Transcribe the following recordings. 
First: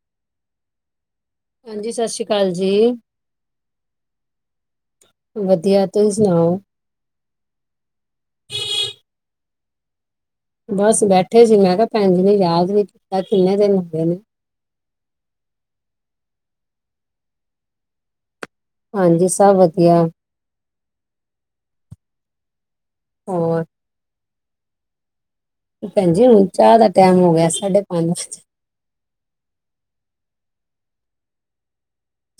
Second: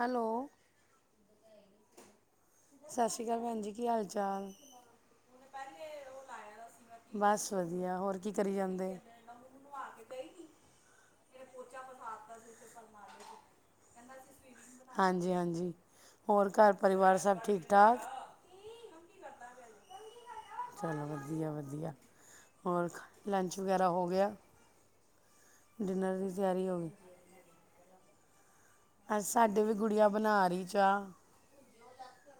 Hello. ਹਾਂਜੀ ਸਤਿ ਸ੍ਰੀ ਅਕਾਲ ਜੀ ਸਤਿ ਸ਼੍ਰੀ ਅਕਾਲ ਭੈਣ ਜੀ ਕੀ ਹਾਲ ਚਾਲ ਵਧੀਆ ਤੁਸੀਂ ਸੁਣਾਓ! ਬਸ ਵਧੀਆ ਹੋਰ ਕੀ ਕਰੀ ਜਾਂਦੇ? ਬਸ ਬੈਠੇ ਸੀ ਮੈਂ ਕਿਹਾ ਭੈਣ ਜੀ ਨੇ ਯਾਦ ਨੀ ਕਿੰਨੇ ਦਿਨ ਹੋ ਗਏ ਨੇ ਹਾਂਜੀ ਹਾਂਜੀ ਹੋਰ ਘਰ ਪਰਿਵਾਰ ਸਭ ਠੀਕ ਠਾਕ ਹਾਂਜੀ ਸਭ ਵਧੀਆ ਚਲੋ ਵਧੀਆ ਵਧੀਆ ਹੋਰ ਲੰਚ ਹੋਰ ਵਗੈਰਾ ਹੋ ਗਿਆ! ਭੈਣ ਡਿਨਰ ਜੀ ਦੀ ਹੁਣ ਤਿਆਰੀ ਹੋ ਚਾਹ ਦਾ ਗਈ ਟਾਈਮ ਹੋ ਗਿਆ ਸਾਢੇ ਪੰਜ ਅ ਸਾਡੇ ਵੀ ਗੁੜੀਆਂ ਬਣਾ ਰਹੀ ਏ ਚਾਹ।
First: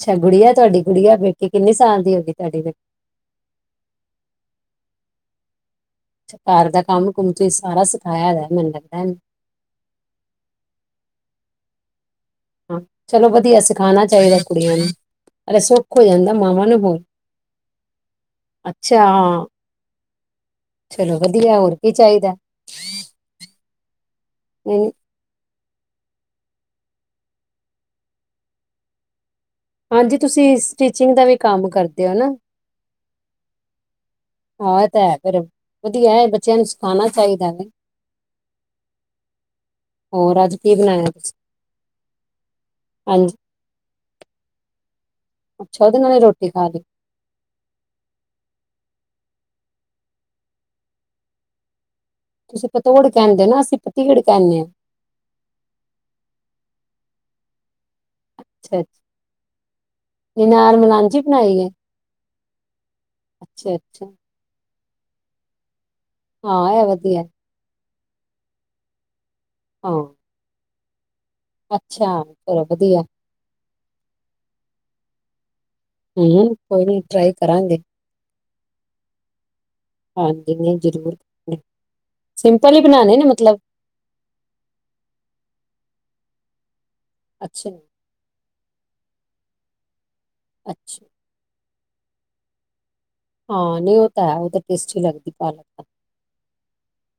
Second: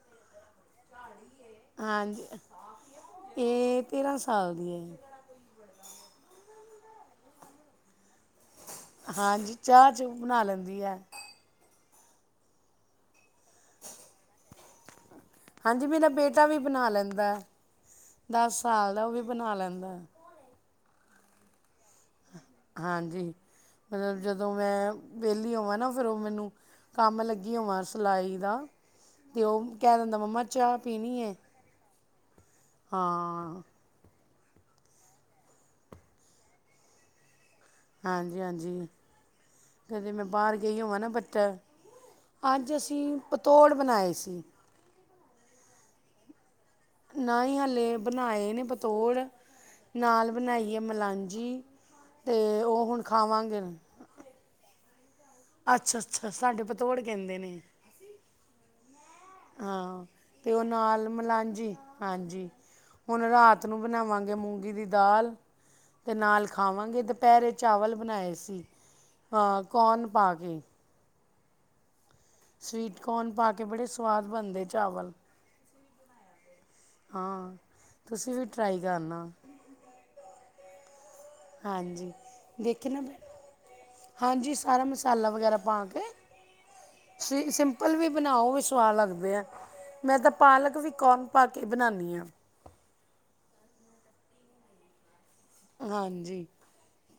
ਅੱਛਾ, ਗੁੜੀਆ ਤੁਹਾਡੀ ਗੁੜੀਆ ਕਿੰਨੀ ਸਾਲ ਦੀ ਹੋ ਹਾਂਜੀ ਗਈ ਤੁਹਾਡੀ ਬੇਟੀ ਕਿਨੇ ਸਾਲ ਦੀ ਹੋ ਗਈ ਤੁਹਾਡੀ ਤੇ? ਇਹ ਤੇਰਾਂ ਸਾਲ ਦੀ ਹੈ। ਘਰ ਦਾ ਕੰਮ-ਕੁਮ ਤੁਸੀਂ ਸਾਰਾ ਸਿਖਾਇਆ ਹੋਇਆ, ਮੈਨੂੰ ਲੱਗਦਾ ਚਾਹ-ਚੂ ਬਣਾ ਲੈਂਦੀ ਹੈ। ਹਾਂ, ਚਲੋ ਵਧੀਆ ਸਿਖਾਉਣਾ ਚਾਹੀਦਾ ਕੁੜੀਆਂ ਨੂੰ। ਅਰੇ ਹਾਂਜੀ, ਸੁੱਖ ਹੋ ਮੇਰਾ ਜਾਂਦਾ ਬੇਟਾ ਵੀ ਮਾਵਾਂ ਨੂੰ ਬਣਾ ਹੋਰ ਲੈਂਦਾ। ਦਸ ਸਾਲ ਅੱਛਾ ਦਾ ਉਹ ਵੀ ਬਣਾ ਲੈਂਦਾ ਹੈ। ਚਲੋ ਵਧੀਆ, ਹੋਰ ਕੀ ਚਾਹੀਦਾ। ਹਾਂਜੀ, ਮਤਲਬ ਜਦੋਂ ਨਹੀਂ, ਮੈਂ ਵਿਹਲੀ ਹੋਵਾਂ ਨਾ ਫਿਰ ਉਹ ਮੈਨੂੰ ਕੰਮ ਲੱਗੀ ਹੋਵਾਂ ਸਿਲਾਈ ਦਾ ਤੇ ਉਹ ਕਹਿ ਹਾਂਜੀ, ਦਿੰਦਾ ਮੰਮਾ ਤੁਸੀਂ ਚਾਹ ਸਟਿਚਿੰਗ ਪੀਣੀ ਦਾ ਹੈ ਵੀ ਕੰਮ ਕਰਦੇ ਹੋ ਨਾ। ਹਾਂ ਹਾਂ, ਇਹ ਤਾਂ ਹੈ ਫੇਰ ਵਧੀਆ ਬੱਚਿਆਂ ਨੂੰ ਸਿਖਾਉਣਾ਼ ਚਾਹੀਦਾ ਵ। ਹਾਂਜੀ-ਹਾਂਜੀ, ਕਦੇ ਮੈਂ ਹੋਰ ਅੱਜ ਬਾਹਰ ਕੀ ਗਈ ਹੋਵਾਂ ਨਾ ਬਣਾਇਆ ਤੁਸੀਂ ਬੱਚਾ ਅੱਜ ਅਸੀਂ ਹਾਂਜੀ ਪਤੌੜ ਬਣਾਏ ਸੀ। ਅਛਾੱ, ਉਹਦੇ ਨਾਲ ਹੀ ਰੋਟੀ ਖਾ ਲਈ। ਨਾ ਹੀ ਹਾਲੇ ਬਣਾਏ ਨੇ ਪਤੋੜ। ਨਾਲ ਬਣਾਈਏ ਮਲਾਂਝੀ ਤੁਸੀਂ ਪਤੋੜ ਕਹਿੰਦੇ ਹੋ ਨਾ ਅਸੀਂ ਪਤੀੜ ਕਹਿੰਦੇ ਹਾਂ। ਅੱਛਾ-ਅੱਛਾ, ਸਾਡੇ ਪਤੌੜ ਕਹਿੰਦੇ ਨੇ। ਅੱਛਾ ਹਾਂ, ਅੱਛਾ ਤੇ ਉਹ ਨਾਲ ਮਲਾਂਜੀ ਬਣਾਈ ਹੈ ਮਲਾਂਝੀ ਹਾਂਜੀ। ਹੁਣ ਰਾਤ ਅੱਛਾ ਨੂੰ ਅੱਛਾ ਬਣਾਵਾਂਗੇ ਮੂੰਗੀ ਦੀ ਦਾਲ। ਅਤੇ ਨਾਲ ਹਾਂ ਇਹ ਖਾਵਾਂਗੇ ਵਧੀਆ ਦੁਪਹਿਰੇ ਚਾਵਲ ਬਣਾਏ ਸੀ ਹਾਂ ਕੋਨ ਪਾ ਕੇ। ਅੱਛਾ। ਚਲੋ ਸਵੀਟ ਵਧੀਆ ਕੋਰਨ ਪਾ ਕੇ ਬੜੇ ਸਵਾਦ ਬਣਦੇ ਚਾਵਲ। ਹੂੰ, ਕੋਈ ਨੀ ਟਰਾਈ ਹਾਂ ਕਰਾਂਗੇ। ਤੁਸੀਂ ਵੀ ਟਰਾਈ ਕਰਨਾ। ਹਾਂਜੀ, ਨਹੀਂ ਜ਼ਰੂਰ, ਹਾਂਜੀ ਸਿੰਪਲ ਹੀ ਦੇਖੇ ਨਾ ਬਣਾਉਣੇ ਨੇ ਮਤਲਬ ਹਾਂਜੀ, ਸਾਰਾ ਮਸਾਲਾ ਵਗੈਰਾ ਪਾ ਕੇ, ਅੱਛਾ ਸਿੰਪਲ ਵੀ ਬਣਾਓ ਸੁਆਹ ਲੱਗਦੇ ਆ, ਮੈਂ ਤਾਂ ਪਾਲਕ ਵੀ ਅੱਛਾ ਕੋਰਨ ਪਾ ਕੇ ਬਣਾਨਿਆਂ। ਹਾਂ, ਨੀ ਉਹ ਤਾਂ ਹੈ ਉਹ ਤਾਂ ਟੇਸਟੀ ਲੱਗਦੀ ਪਾਲਕ ਤਾਂ। ਹਾਂਜੀ,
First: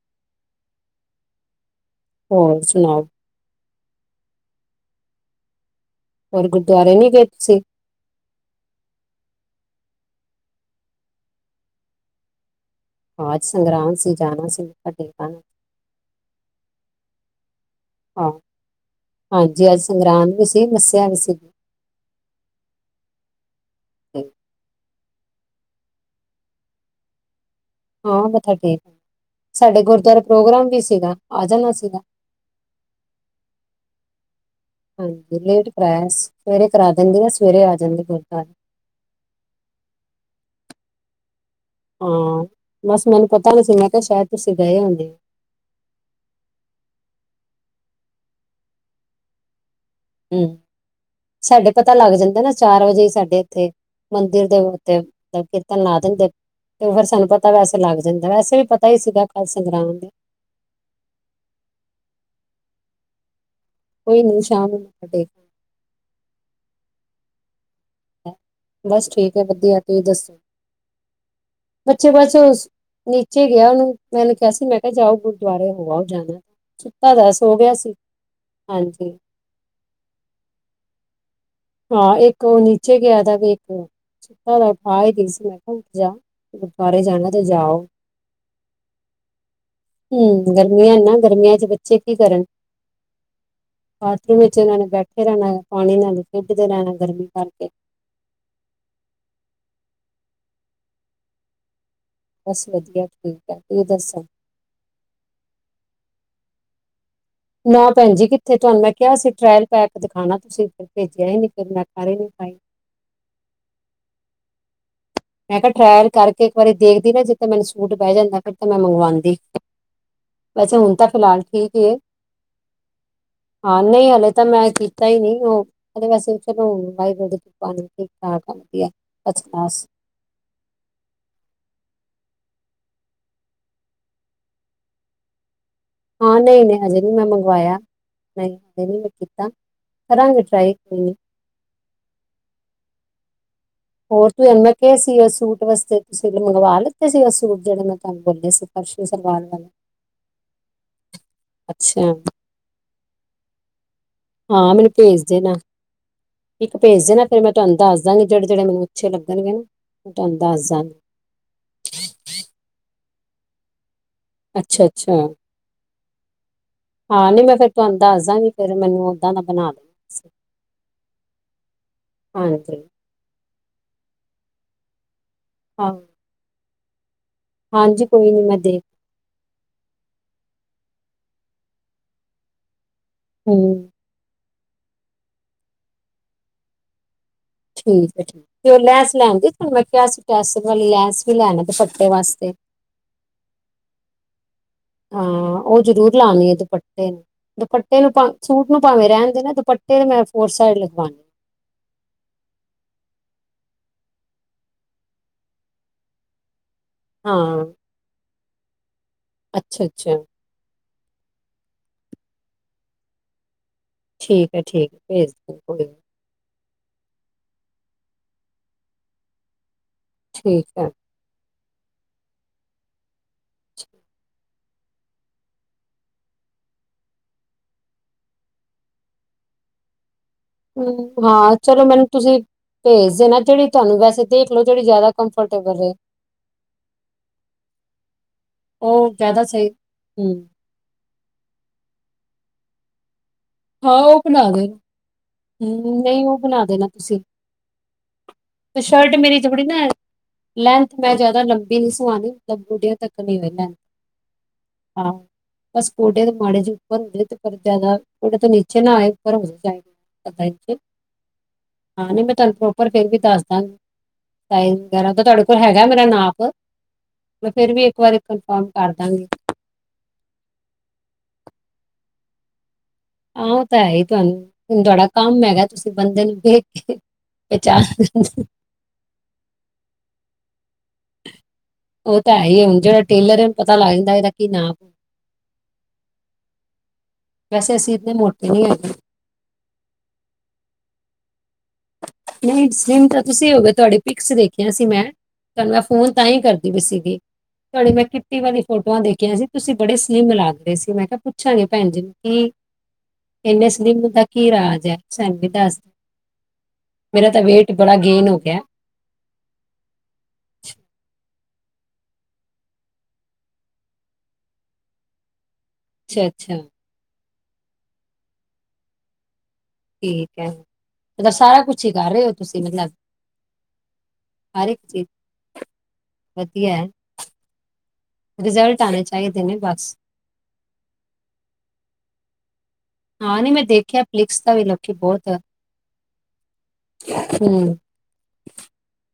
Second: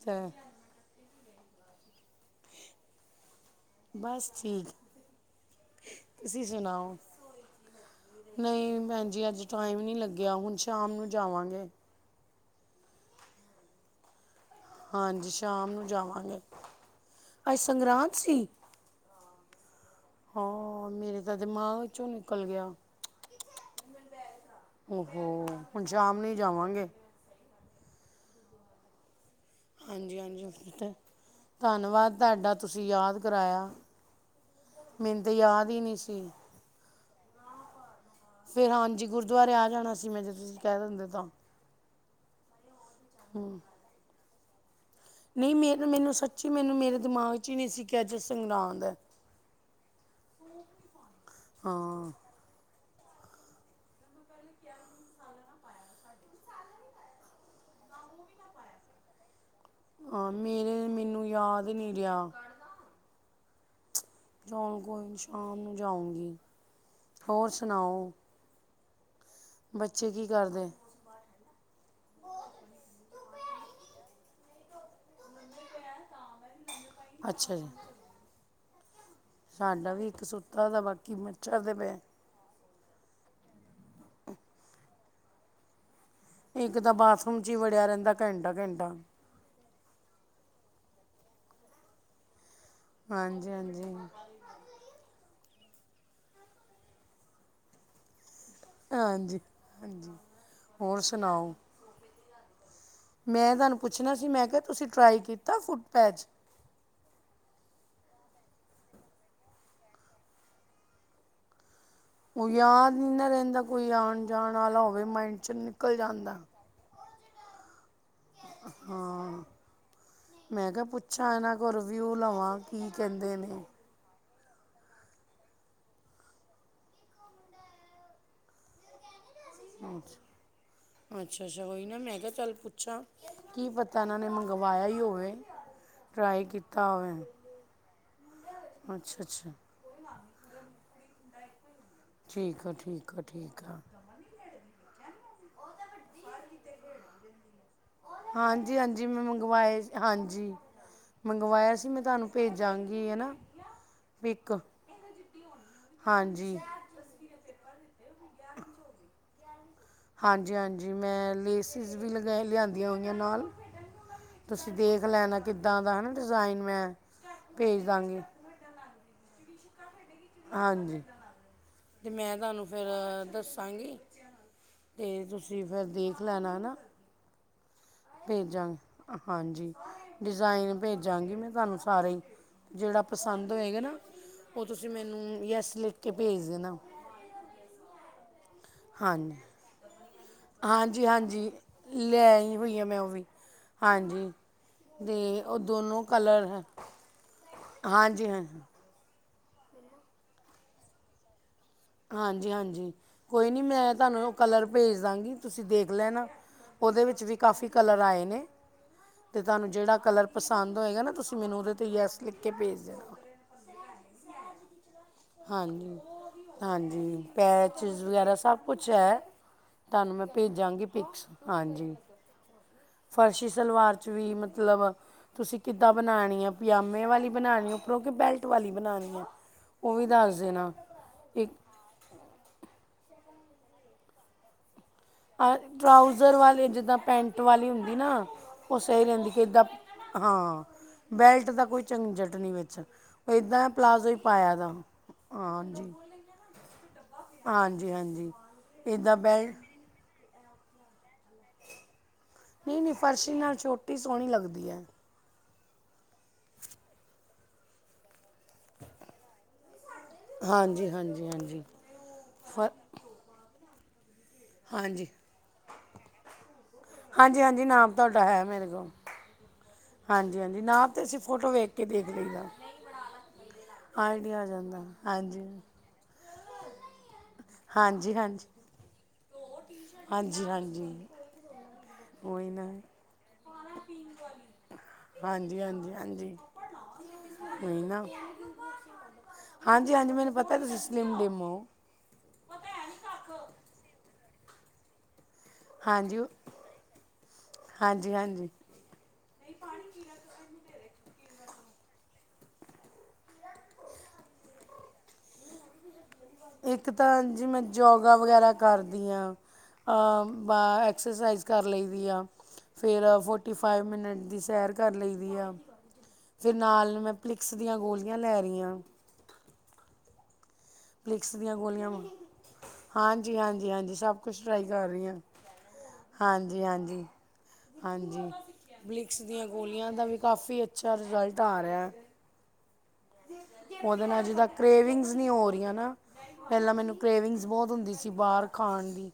ਚ ਹੋਰ ਸੁਣਾਓ। ਬਸ ਠੀਕ ਤੁਸੀਂ ਹੋਰ ਗੁਰਦੁਆਰੇ ਸੁਣਾਓ? ਨੀ ਗਏ ਤੁਸੀਂ ਨਹੀਂ, ਭੈਣ ਜੀ ਅੱਜ ਟਾਈਮ ਨੀ ਲੱਗਿਆ ਹੁਣ ਸ਼ਾਮ ਨੂੰ ਜਾਵਾਂਗੇ। ਹਾ ਅੱਜ ਸੰਗਰਾਂਦ ਸੀ ਜਾਣਾ ਸੀ। ਟੇਕ ਹਾਂਜੀ, ਆਣਾ ਸ਼ਾਮ ਨੂੰ ਜਾਵਾਂਗੇ, ਅੱਜ ਸੰਗਰਾਂਦ ਹਾਂ ਸੀ। ਹਾਂਜੀ ਅੱਜ ਸੰਗਰਾਂਦ ਵੀ ਸੀ ਹਾਂ, ਮੱਸਿਆ ਵੀ ਮੇਰੇ ਤਾਂ ਸੀਗੀ ਦਿਮਾਗ ਵਿੱਚੋਂ ਨਿਕਲ ਗਿਆ। ਤਚ-ਚ-ਚ ਉਹਹੋ ਹੁਣ ਸ਼ਾਮ ਨੀ ਹੀ ਜਾਵਾਂਗੇ। ਹਾਂ, ਮਥਾ ਟੇਕ ਸਾਡੇ ਹਾਂਜੀ ਗੁਰਦੁਆਰਾ ਪ੍ਰੋਗਰਾਮ ਹਾਂਜੀ ਵੀ ਤੇ ਸੀਗਾ, ਆ ਜਾਣਾ ਸੀਗਾ। ਧੰਨਵਾਦ ਤੁਹਾਡਾ ਤੁਸੀਂ ਯਾਦ ਕਰਾਇਆ ਮੈਨੂੰ ਤਾਂ ਹਾਂਜੀ, ਲੇਟ ਯਾਦ ਹੀ ਨਹੀਂ ਕਰਾਇਆ ਸੀ ਸਵੇਰੇ ਕਰਾ ਦਿੰਦੀ ਆ ਸਵੇਰੇ ਆ ਜਾਂਦੀ ਗੁਰੂਦਵਾਰੇ ਫਿਰ ਹਾਂਜੀ ਗੁਰਦੁਆਰੇ ਆ ਜਾਣਾ ਸੀ ਮੈਂ, ਜੇ ਤੁਸੀਂ ਕਹਿ ਦਿੰਦੇ ਤਾਂ। ਹਾਂ, ਬਸ ਮੈਨੂੰ ਪਤਾ ਨੀ ਸੀ ਮੈਂ ਕਿਹਾ, ਸ਼ਾਇਦ ਤੁਸੀਂ ਗਏ ਹੋਦੇ ਹੋ। ਨਹੀਂ, ਮੇ ਮੈਨੂੰ ਸੱਚੀ ਮੈਨੂੰ ਮੇਰੇ ਦਿਮਾਗ ਚ ਹੀ ਨਹੀਂ ਸੀ ਖਿਆ ਜੋ ਸੰਗਰਾਦ ਹੈ। ਹੂੰ, ਸਾਡੇ ਪਤਾ ਹਾਂ ਲੱਗ ਜਾਂਦਾ ਨਾ ਚਾਰ ਵਜੇ ਹੀ ਸਾਡੇ ਇੱਥੇ ਮੰਦਿਰ ਦੇ ਉੱਤੇ ਕੀਰਤਨ ਲਾ ਦਿੰਦੇ। ਤੇ ਉਹ ਫਿਰ ਸਾਨੂੰ ਪਤਾ ਵੈਸੇ ਲੱਗ ਜਾਂਦਾ, ਵੈਸੇ ਵੀ ਪਤਾ ਹੀ ਸੀਗਾ ਕੱਲ ਸੰਗਰਾਮ ਏ। ਹਾਂ, ਮੇਰੇ ਮੈਨੂੰ ਯਾਦ ਨਹੀਂ ਰਿਹਾ। ਕੋਈ ਨੀ ਸ਼ਾਮ ਜਾਣ ਨੂੰ ਮੱਥਾ ਕੋਈ ਟੇਕ ਸ਼ਾਮ ਨੂੰ ਜਾਊਂਗੀ, ਹੋਰ ਸੁਣਾਓ। ਬਸ ਠੀਕ ਹੈ ਵਧੀਆ ਤੁਸੀਂ ਬੱਚੇ ਕੀ ਦੱਸੋ, ਕਰਦੇ ਬੱਚੇ ਬਸ। ਨੀਚੇ ਗਿਆ ਉਹਨੂੰ, ਮੈਂ ਕਿਹਾ ਉਸਨੂੰ ਮੈਂ ਕਿਹਾ ਜਾਓ ਗੁਰਦੁਆਰੇ ਹੋ ਆਓ ਜਾਦਿਂਆ। ਦਾਦਾ ਸੋ ਅੱਛਾ ਜੀ ਗਿਆ ਸੀ, ਹਾਂਜੀ। ਸਾਡਾ ਵੀ ਇੱਕ ਸੁੱਤਾ ਦਾ ਬਾਕੀ। ਮੱਛਰਦੇ ਪਏ ਹਾਂ, ਇੱਕ ਉਹ ਨੀਚੇ ਗਿਆ ਤ ਵੀ ਇੱਕ ਸੁੱਤਾ ਪਾ ਗਈ ਸੀ ਮੈਂ ਕਿਹਾ ਜਾ। ਇੱਕ ਤਾਂ ਗੁਰਦੁਆਰੇ ਜਾਣਾ ਬਾਥਰੂਮ ਤੇ ਚ ਹੀ ਜਾਓ ਵੜਿਆ ਰਹਿੰਦਾ ਘੰਟਾ -ਘੰਟਾ ਹੂੰ, ਗਰਮੀਆਂ ਨਾ ਗਰਮੀਆਂ ਚ ਬੱਚੇ ਕੀ ਕਰਨ। ਹਾਂਜੀ-ਹਾਂਜੀ, ਵਿਚ ਉਹਨਾਂ ਨੇ ਬੈਠੇ ਰਹਿਣਾ ਪਾਣੀ ਨਾਲ ਖੇਡਦੇ ਰਹਿਣਾ ਗਰਮੀ ਕਰਕੇ ਹਾਂਜੀ- ਹਾਂਜੀ ਹੋਰ ਸੁਣਾਓ- ਬਸ ਵਧੀਆ- ਠੀਕ ਮੈ ਹੈ ਤੁਹਾਨੂੰ ਤੁਸੀਂ ਪੁੱਛਣਾ ਦੱਸੋ ਸੀ ਮੈ ਕਿਹਾ ਤੁਸੀ ਟਰਾਈ ਕੀਤਾ ਫੁੱਟ ਪੈਚ ਨਾ ਭੈਣ ਜੀ ਕਿੱਥੇ ਤੁਹਾਨੂੰ ਮੈਂ ਕਿਹਾ ਸੀ ਟ੍ਰਾਇਲ ਪੈਕ ਦਿਖਾਉਣਾ ਤੁਸੀਂ ਭੇਜਿਆ ਹੀ ਨ ਫਿਰ ਮੈ ਉਹ ਯਾਦ ਨਹੀ ਰਹਿੰਦਾ ਕੋਈ ਆਉਣ- ਜਾਣ ਵਾਲਾ ਹੋਵੇ ਮਾਈਂਡ 'ਚ ਮੈ ਕਿਹਾ ਨਿਕਲ ਟਰਾਇਲ ਜਾਂਦਾ ਕਰਕੇ ਇੱਕ ਵਾਰੀ ਦੇਖਦੀ ਨਾ ਜੇ ਮੈਨੂੰ ਸੂਟ ਬਹਿ ਜਾਂਦਾ ਤਾਂ ਮੈ ਮੰਗਵਾਉਦੀ ਹਾਂ ਮੈਂ ਕਿਹਾ ਪੁੱਛਾਂ ਇਹਨਾਂ ਕੋਲ ਹੀ ਹੈ ਰਿਵਿਊ ਲਵਾਂ ਕੀ ਕਹਿੰਦੇ ਨੇ ਹਾਂ ਨਹੀ ਹਲੇ ਤਾਂ ਮੈਂ ਕੀਤਾ ਹੀ ਨਹੀ ਉਹ- ਵੈਸੇ ਚਲੋ ਵਾਈ ਪਾਣੀ ਦੀ ਖਰਾਬ ਕਰਦੀ ਹੈ। ਅਛ- ਅਛਾ ਉਹੀ ਨਾ, ਮੈ ਕਿਹਾ ਚੱਲ ਪੁੱਛਾਂ ਕੀ ਪਤਾ ਇਹਨਾਂ ਨੇ ਮੰਗਵਾਇਆ ਹੀ ਹੋਵੇ- ਹਾਂ ਟਰਾਈ ਨਹੀ ਨਹੀ ਕੀਤਾ ਹਜੇ ਨਹੀ ਹੋਵੇ ਮੈ ਮੰਗਵਾਇਆ, ਨਹੀ ਹਜੇ ਨਹੀ ਮੈਂ ਅੱਛਾ ਕੀਤਾ ਅੱਛਾ ਕਰਾਗੀ ਟਾਈ- [unintelligible] ਠੀਕ ਆ ਠੀਕ ਆ ਠੀਕ ਆ- ਹੋਰ ਤੂੰਂ ਮੈ ਕਿਹਾ ਸੀ ਉਹ ਸੂਟ ਵਾਸਤੇ ਤੁਸੀ ਮੰਗਵਾ ਲਿੱਤੇ ਸੀ ਉਹ ਸੂਟ ਜਿਹੜੇ ਮੈ ਤੁਹਾਨੂੰ ਬੋਲੇ ਸੀ। ਹਾਂਜੀ ਫਰਸ਼ੀ ਹਾਂਜੀ ਮੈਂ ਸਲਵਾਰ ਵਾਲਾ ਮੰਗਵਾਏ ਹਾਂਜੀ ਮੰਗਵਾਇਆ ਸੀ ਮੈਂ ਅੱਛਾ ਤੁਹਾਨੂੰ ਜੰਗੀਅ ਨਾ- ਪਿਕ ਹਾਂ ਮੈਨੂੰ ਭੇਜ ਦੇਣਾ- ਹਾਂਜੀ- ਇੱਕ ਭੇਜ ਦੇ ਨਾ ਫਿਰ ਮੈਂ ਤੁਹਾਨੂੰ ਦੱਸ ਦਵਾਂਗੀ ਜਿਹੜੇ-ਜਿਹੜੇ ਮੈਨੂੰ ਅਛੇ ਲੱਗਣਗੇ ਨਾ ਮੈਂ ਤੁਹਾਨੂੰ ਦੱਸ ਦਵਾਂਗੀ। ਚੀਜ਼ ਵੀ ਲਗ ਲਿਆਦੀਆਂ ਹੋਈਆਂ ਨਾਲ, ਤੁਸੀਂ ਦੇਖ ਅੱਛਾ-ਅੱਛਾ, ਲੈਣਾ। ਕਿੱਦਾਂ ਦਾ ਹੈ ਨਾ ਡਿਜ਼ਾਇਨ ਮੈਂ। ਹਾਂ, ਨਹੀਂ ਮੈਂ ਫੇਰ ਭੇਜ ਤੁਹਾਨੂੰ ਦਾਂਗੀ ਦੱਸਦਾਂਗੀ ਫਿਰ ਮੈਨੂੰ ਓਦਾਂ ਦਾ ਬਣਾ ਦੇਣਾ। ਤੁਸੀਂ। ਹਾਂਜੀ, ਤੇ ਮੈਂ ਤੁਹਾਨੂੰ ਹਾਂਜੀ, ਫਿਰ ਦੱਸਾਂਗੀ। ਅਤੇ ਤੁਸੀਂ ਫਿਰ ਹਾਂ, ਦੇਖ ਲੈਣਾ ਨਾ, ਹਾਂਜੀ ਕੋਈ ਨੀ ਮੈਂ ਭੇਜਾਂ। ਦੇਖ ਹਾਂਜੀ, ਡਿਜ਼ਾਇਨ ਭੇਜਾਂਗੀ ਮੈਂ ਤੁਹਾਨੂੰ ਸਾਰੇ। ਜਿਹੜਾ ਪਸੰਦ ਹੋਏਗਾ ਹੂੰ, ਨਾ ਉਹ ਤੁਸੀ ਮੈਨੂੰ ਯੈਸ ਲਿਖ ਕੇ ਭੇਜ ਦੇਣਾ ਠੀਕ ਹੈ। ਠੀਕ- ਤੇ ਉਹ ਲੈਸ ਹਾਂਜੀ ਲੈਣਂਦੀ ਤੁਹਾਨੂੰ ਮੈ ਕਿਆਸੀ- ਕਿਆਸੀ ਹਾਂਜੀ ਲੈਸ ਵੀ ਹਾਂਜੀ ਲੈਣਾ ਦੁਪੱਟੇ ਲੈ ਵਾਸਤੇ ਆਈ ਹੋਈ ਆ ਮੈਂ ਉਹ ਵੀ ਹਾਂਜੀ- ਅਤੇ ਹਾਂ ਉਹ ਦੋਨੋਂ ਜ਼ਰੂਰ ਕਲਰ ਲਾਉਣੀ ਹੈ। ਦੁਪੱਟੇ ਨੂੰ ਦੁਪੱਟੇ ਨੂੰ ਤਾਂ ਹਾਂਜੀ ਹਾਂ ਸੂਟ ਨੂੰ ਭਾਵੇਂ ਰਹਿਣ ਦੇਣਾ, ਦੁਪੱਟੇ ਦੇ ਮੈ ਫੋਰ ਸਾਈਡ ਲਗਵਾਉਣੀ ਹਾਂਜੀ- ਹਾਂਜੀ ਕੋਈ ਨਹੀ ਮੈ ਤੁਹਾਨੂੰ ਉਹ ਕਲਰ ਭੇਜ ਦਵਾਂਗੀ ਤੁਸੀ ਦੇਖ ਲੈਣਾ ਉਹਦੇ ਵਿਚ ਵੀ ਹਾਂ, ਕਾਫੀ ਕਲਰ ਆਏ ਨੇ, ਤੇ ਤੁਹਾਨੂੰ ਜਿਹੜਾ ਅੱਛਾ-ਅੱਛਾ, ਕਲਰ ਪਸੰਦ ਹੋਏਗਾ ਨਾ ਤੁਸੀ ਮੈਨੂੰ ਉਹਦੇ 'ਤੇ ਯੈਸ ਲਿਖ ਕੇ ਭੇਜ ਦੇਣਾ ਠੀਕ ਹੈ। ਠੀਕ ਹੈ। ਭੇਜ ਦਿ ਕੋਈ ਹਾਂਜੀ ਹਾਂਜੀ ਪੈਚਿਸ ਵਗੈਰਾ ਸਭ ਕੁਛ ਹੈ। ਤੁਹਾਨੂੰ ਮੈਂ ਠੀਕ ਭੇਜਾਂਗੀ ਐ। ਪਿਕਸ- ਹਾਂਜੀ- ਫਰਸ਼ੀ ਸਲਵਾਰ 'ਚ ਵੀ ਮਤਲਬ- ਤੁਸੀ ਕਿੱਦਾਂ ਬਣਾਉਣੀ ਆ, ਪਜਾਮੇ ਵਾਲੀ ਬਣਾਉਣੀ ਉਪਰੋਂ ਕਿ ਬੈਲਟ ਵਾਲੀ ਬਣਾਉਣੀ ਆ ਉਹ ਵੀ ਦੱਸ ਦੇਣਾ। ਹੂੰ ਇੱਕ ਹਾਂ ਚਲੋ ਮੈਨੂੰ ਤੁਸੀ ਭੇਜ ਦੇ ਨਾ ਜਿਹੜੀ ਤੁਹਾਨੂੰ ਵੈਸੇ ਦੇਖ ਲਓ ਜਿਹੜੀ ਜ਼ਿਆਦਾ ਆ ਕੰਫਰਟੇਬਲ ਰਹੇ। ਟਰਾਊਜ਼ਰ ਵਾਲੇ ਜਿੱਦਾਂ ਪੈਂਟ ਵਾਲੀ ਹੁੰਦੀ ਨਾ ਉਹ ਸਹੀ ਰਹਿੰਦੀ ਕਿ ਜ਼ਿਆਦਾ ਇੱਦਾਂ ਸਹੀ ਹੂੰ ਹਾਂ ਬੈਲਟ ਦਾ ਕੋਈ ਝੰਜਟ ਨਹੀ ਵਿਚ ਏਦਾ ਹਾਂ ਉਹ ਬਣਾ ਦੇਣਾ ਹੂੰ ਨਹੀ ਉਹ ਬਣਾ ਦੇਣਾ ਤੁਸੀ ਹਾਂਜੀ ਹਾਂਜੀ ਤੇ ਸ਼ਰਟ ਇੱਦਾਂ ਮੇਰੀ ਥੋੜੀ ਬੈਲਟ ਨਾ ਲੈਥ ਮੈ ਜ਼ਿਆਦਾ ਲੰਬੀ ਨੀ ਸੁਵਾਂਣੀ ਨਹੀਂ ਨਹੀਂ ਗੋਡਿਆਂ ਤੱਕ ਫਰਸ਼ੀ ਨਹੀ ਹੋਵੇ ਨਾਲ ਲੈ ਛੋਟੀ ਸੋਹਣੀ ਲੱਗਦੀ ਏ। ਬਸ ਗੋਡਿਆ ਦੇ ਮਾੜੇ 'ਚ ਉਪਰ ਹੁੰਦੇ ਤੇ ਪਰ ਜ਼ਿਆਦਾ ਗੋਡੇ ਤਾਂ ਨੀਚੇ ਨਾ ਪਰ ਹੋ [unintelligible] ਹਾਂਜੀ- ਹਾਂਜੀ- ਹਾਂਜੀ। ਹਾਂ ਨੀ ਮੈਂ ਤੁਾਨੂੰ ਫ- ਪ੍ਰੋਪਰ ਫੇਰ ਵੀ ਦੱਸ ਦਾਂਗੀ। ਸ ਹਾਂਜੀ ਵਗੈਰਾ ਤਾਂ ਤੁਆਡੇ ਕੋਲ ਹੈਗਾ ਮੇਰਾ ਨਾਪ ਹਾਂਜੀ ਮੈਂ ਹਾਂਜੀ ਫੇਰ ਵੀ ਨਾਮ ਇੱਕ ਵਾਰੀ ਤੁਹਾਡਾ ਹੈ ਮੇਰੇ ਕਨਫਰਮ ਕੋਲ ਕਰ ਦਾਂਗੀ। ਹਾਂਜੀ- ਹਾਂਜੀ ਨਾਪ ਤੇ ਅਸੀਂ ਫੋਟੋ ਵੇਖ ਕੇ ਦੇਖ ਲਈ ਦਾ ਆ ਓ ਤਾਂ ਹੈ ਹੀ ਤੁਹਾਨੂੰ ਹੁਣ ਤੁਹਾਡਾ ਕੰਮ ਹੈਗਾ ਤੁਸੀਂ ਬੰਦੇ ਨੂੰ ਵੇਖ ਕੇ [inaudible] ਹਾਂਜੀ ਹਾਂਜੀ [unintelligible] ਹਾਂਜੀ- ਹਾਂਜੀ। ਉ ਤਾਂ ਹੈ ਉਹੀ ਈ ਏ ਨਾ ਹੁਣ ਜਿਹੜਾ ਟੇਲਰ ਏ ੳਨੂੰ ਪਤਾ ਲੱਗ ਜਾਂਦਾ ਇਹਦਾ ਕੀ ਨਾਪ ਹਾਂਜੀ- ਹਾਂਜੀ- ਹਾਂਜੀ। ਵੈਸੇ ਉਹੀ ਅਸੀਂ ਨਾ ਇਦੇ ਮੋਟੇ ਨੀ ਹੈਗੇ। ਹਾਂਜੀ- ਹਾਂਜੀ ਮੈਨੂੰ ਪਤਾ ਤੁਸੀਂ ਸਲਿਮ ਡਿਮ ਓ। ਨਹੀਂ ਸਲਿਮ ਤਾਂ ਤੁਸੀਂ ਹੋ ਗੇ ਤੁਹਾਡੇ ਪਿਕਸ ਵੇਖਿਆ ਸੀ ਮੈਂ ਤੁਹਾਨੂੰ ਮੈਂ ਫੋਨ ਹਾਂਜੀ ਤਾਂ ਈ ਕਰਦੀ ਵੀ ਸੀਗੀ ਤੁਹਾਡੀ ਮੈਂ ਹਾਂਜੀ ਕਿੱਟੀ ਹਾਂਜੀ ਵਾਲੀ ਫੋਟੋਆਂ ਦੇਖੀਆਂ ਸੀ ਤੁਸੀਂ ਬੜੇ ਸਲਿਮ ਲੱਗ ਰੇ ਸੀ ਮੈਂ ਕਿਆ ਪੁੱਛਾਂਗੀ ਭੈਣ ਜੀ ਨੂੰ ਕੀ ਇੰਨੇ ਸਲਿਮ ਦਾ ਕੀ ਰਾਜ ਅੇ ਸਾਨੂੰ ਵੀ ਦੱਸ ਇੱਕ ਤਾਂ ਮੇਰਾ ਜੀ ਮੈਂ ਬੜਾ ਯੋਗਾ ਗੇਨ ਹੋ ਵਗੈਰਾ ਗਿਆ ਕਰ ਦੀਆਂ ਐਕਸਰਸਾਈਜ਼ ਕਰ ਲਈ ਦੀ ਆ। ਫੇਰ ਫੋਟੀ ਫਾਈਵ ਮਿੰਨਟ ਦੀ ਸੈਰ ਕਰ ਲਈਦੀ ਆ। ਅੱਛਾ ਫਿਰ ਅੱਛਾ ਨਾਲ ਨੂੰ ਮੈਂ ਪਲਿਕਸ ਦੀਆਂ ਗੋਲੀਆਂ ਲੈ ਰਹੀ ਆਂ। ਠੀਕ ਹੈ। ਮਤਲਬ ਪਲਿਕਸ ਦੀਆਂ ਸਾਰਾ ਕੁਛ ਗੋਲੀਆਂ ਹੀ ਕਰ ਰਹੇ ਹੋ ਤੁਸੀਂ ਮਤਲਬ ਹਾਂਜੀ- ਹਾਂਜੀ- ਹਾਂਜੀ ਸਭ ਕੁਛ ਟਰਾਈ ਹਰ ਇੱਕ ਕਰ ਰਹੀ ਚੀਜ਼ ਹਾਂ। ਹਾਂਜੀ- ਵਧੀਆ ਹੈ ਹਾਂਜੀ ਹਾਂਜੀ ਰਿਜ਼ਲਟ ਆਣੇ ਪਲਿਕਸ ਚਾਹੀਦੇ ਦੀਆਂ ਨੇ ਗੋਲੀਆਂ ਬਸ ਦਾ ਵੀ ਕਾਫ਼ੀ ਅਛਾ ਰਿਜ਼ਲਟ ਆ ਰਿਹਾ ਹੈ। ਹਾਂ ਨਹੀਂ ਮੈਂ ਦੇਖਿਆ ਉਹਦੇ ਨਾਲ ਪਲਿਕਸ ਜਿੱਦਾਂ ਦਾ ਵੀ ਲੋਕੀ ਕਰੇਵਿੰਗਸ ਬਹੁਤ ਨਹੀ ਹੋ ਰਹੀਆਂ ਨਾ। ਪਹਿਲਾਂ ਮੈਨੂੰ ਕਰੇਵਿੰਗਸ ਬੋਤ ਹੂੰ ਹੁੰਦੀ ਸੀ ਬਾਰ ਖਾਣ ਦੀ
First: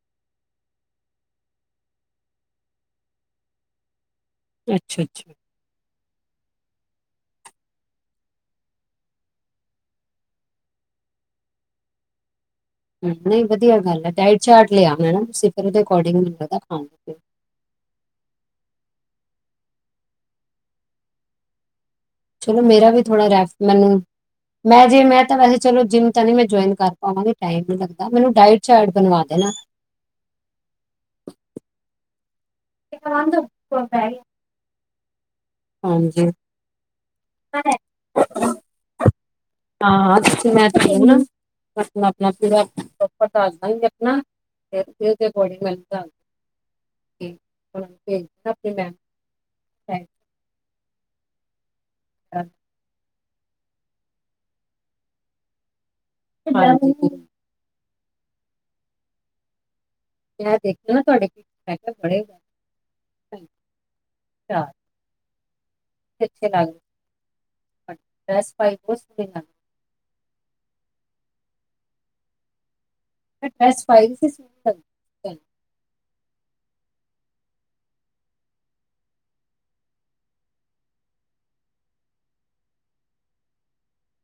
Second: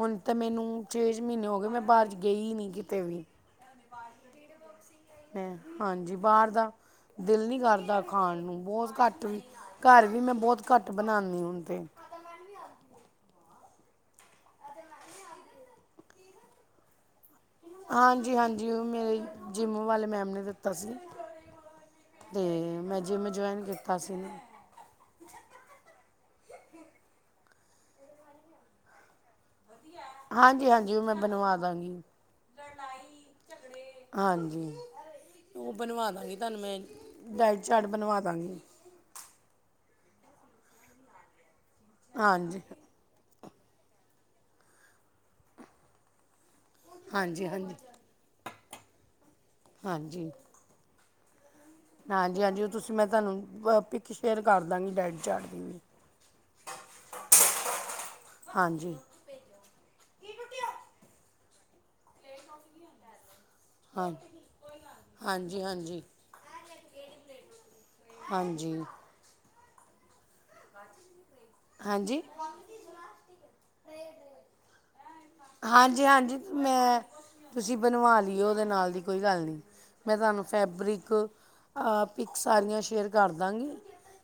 ਹੁਣ ਤਾਂ ਮੈਨੂੰ ਛੇਜ ਮੀਨੇ ਹੋ ਗਏ ਮੈਂ ਬਾਰ ਗਈ ਨੀ ਕਿਤੇ ਵੀ [inaudible] ਅੱਛਾ- ਅੱਛਾ ਹਾਂਜੀ ਬਾਰ ਦਾ ਦਿਲ ਨੀ ਕਰਦਾ। ਖਾਣ ਨੂੰ ਬੋਤ ਘੱਟ ਵੀ ਘਰ ਵੀ ਮੈਂ ਬੋਤ ਘੱਟ ਬਣਾਨੀ ਹੁਣ ਤੇ ਨਹੀਂ ਵਧੀਆ ਗੱਲ ਏ ਡਾਇਟ ਚਾਰਟ ਲਿਆ ਮੈ ਨਾ ਤੁਸੀਂ ਫਿਰ ਉਦੇ ਅਕੋਰਡਿੰਗੈਨੂੰ ਲਿਆ ਖਾਂ ਤੇ ਹਾਂਜੀ- ਹਾਂਜੀ ਉ ਮੇਰੇ ਜਿੰਮ ਵਾਲੇ ਮੈਮ ਨੇ ਦਿੱਤਾ ਸੀ। ਤੇ ਚਲੋ ਮੇਰਾ ਮੈਂ ਵੀ ਥੋੜਾ ਜਿੰਮ ਰੈਫ ਜੁਆਇਨ ਮੈਨੂੰ ਕੀਤਾ ਸੀ ਨਾ ਮੈਂ ਜੇ ਮੈਂ ਤਾਂ ਵੈਸੇ ਚਲੋ ਜਿੰਮ ਤਾਂ ਨੀ ਮੈਂ ਜੁਆਇਨ ਕਰ ਪਾਵਾਂਗੀ ਟਾਈਮ ਨੀ ਲੱਗਦਾ ਮੈਨੂੰ ਡਾਇਟਡ ਚਾਰਟ ਬਣਵਾ ਦੋ। ਹਾਂਜੀ- ਹਾਂਜੀ ਓ ਮੈਂ ਬਣਵਾ ਦਾਂਗੀ। ਹਾਂਜੀ [inaudible] ਉ ਬਣਵਾ ਹਾਂਜੀ ਦਾਂਗੀ ਤਾਨੂੰ ਮੈਂ ਡਾਇਟ ਹਾਂ ਚਾਟ ਬਣਵਾ ਦਾਂਗੀ। ਹਾਂ ਮੈਂ ਆਪਣਾ ਆਪਣਾ [unintelligible] ਹਾਂਜੀ ਮੈਨੂੰ ਦੱਸ ਦਾਂਗੀ ਆਪਣਾ ਤੇ ਉਹਦੇ ਅਕੋਰਡਿੰਗ ਮ [unintelligible] ਹਾਂਜੀ- ਹਾਂਜੀ- ਦੇਣਾ ਆਪਣੀ ਮੈਮ ਹਾਂਜੀ। ਹਾਂਜੀ ਨੂੰ। ਹਾਂਜੀ ਉਹ ਤੁਸੀਂ ਮੈਂ ਤਾਨੂੰ ਪਿੱਕ ਸ਼ੇਅਰ ਕਰ ਦਾਂਗੀ ਡਾਈਟ ਚਾਰਟ ਦੀ ਵੀ [inaudible] ਹਾਂਜੀ ਮੈਂ ਦੇਖਿਆ ਨਾ ਤੁਹਾਡੇ ਮੈਂ ਕਿਹਾ ਬੜੇ ਹੀ। ਹਾਂਜੀ ਹਾਂਜੀ ਹਾਂਜੀ। ਇਥੇ ਤੱਕ ਡਰੈਸ ਪਾਈ ਹਾਂਜੀ ਬਹੁਤ ਸੋਹਣੇ ਲੱਗਦੀ ਹੈ। ਹਾਂਜੀ? ਡਰੈਸ ਪਾਈ ਦੀ ਸੀ ਸੋਹਣੀ ਲੱਗਦੀ ਸੀ। ਹਾਂਜੀ, ਹਾਂਜੀ ਮੈਂ ਤੁਸੀਂ ਬਣਵਾ ਲਈਓ ਉਦੇ ਨਾਲ ਦੀ ਕੋਈ ਗੱਲ ਨੀ। ਮੈਂ ਤਹਾਨੂੰ ਫੈਬਰਿਕ ਅ ਪਿਕ ਸਾਰੀਆਂ ਸ਼ੇਅਰ ਕਰ ਦਾਂਗੀ।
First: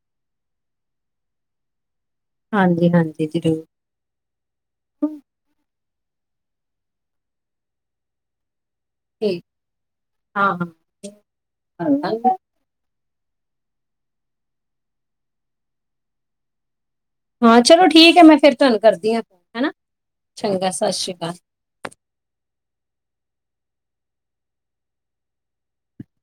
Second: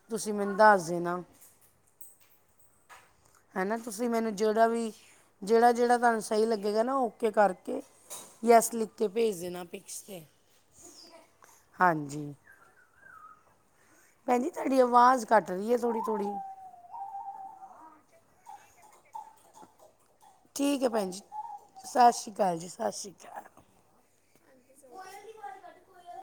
ਤੁਸੀਂ ਮੈਨੰ ਦੱਸ ਦੇਣਾ। ਹਾਂਜੀ, ਹਾਂਜੀ ਜ਼ਰੂਰ ਹਨਾ ਤੁਸੀਂ ਮੈਨੂੰ ਜਿਹੜਾ ਵੀ ਜਿਹੜਾ ਜਿਹੜਾ ਤੁਹਾਨੂੰ ਸਹੀ ਲੱਗੇਗਾ ਨਾ ਓਕੇ ਕਰਕੇ। ਯੈਸ ਲਿਖ ਕੇ ਓਕੇ ਭੇਜ ਦੇਣਾ ਪੀਸ ਤੇ, ਹਾਂ ਹਾਂਜੀ। ਹਾਂ ਭੈਣਜੀ, ਤੁਹਾਡੀ ਆਵਾਜ਼ ਕੱਟ ਰਹੀ ਆ ਥੋੜੀ-ਥੋੜੀ। ਹਾਂ ਚਲੋ ਠੀਕ ਐ, ਮੈਂ ਫੇਰ ਤੁਆਨੂੰ ਕਰਦੀ ਆ। ਠੀਕ ਐ ਭੈਣ ਜੀ, ਸਤਿ ਸ੍ਰੀ ਅਕਾਲ ਜੀ ਸਤਿ ਸ਼੍ਰੀ ਅਕਾਲ।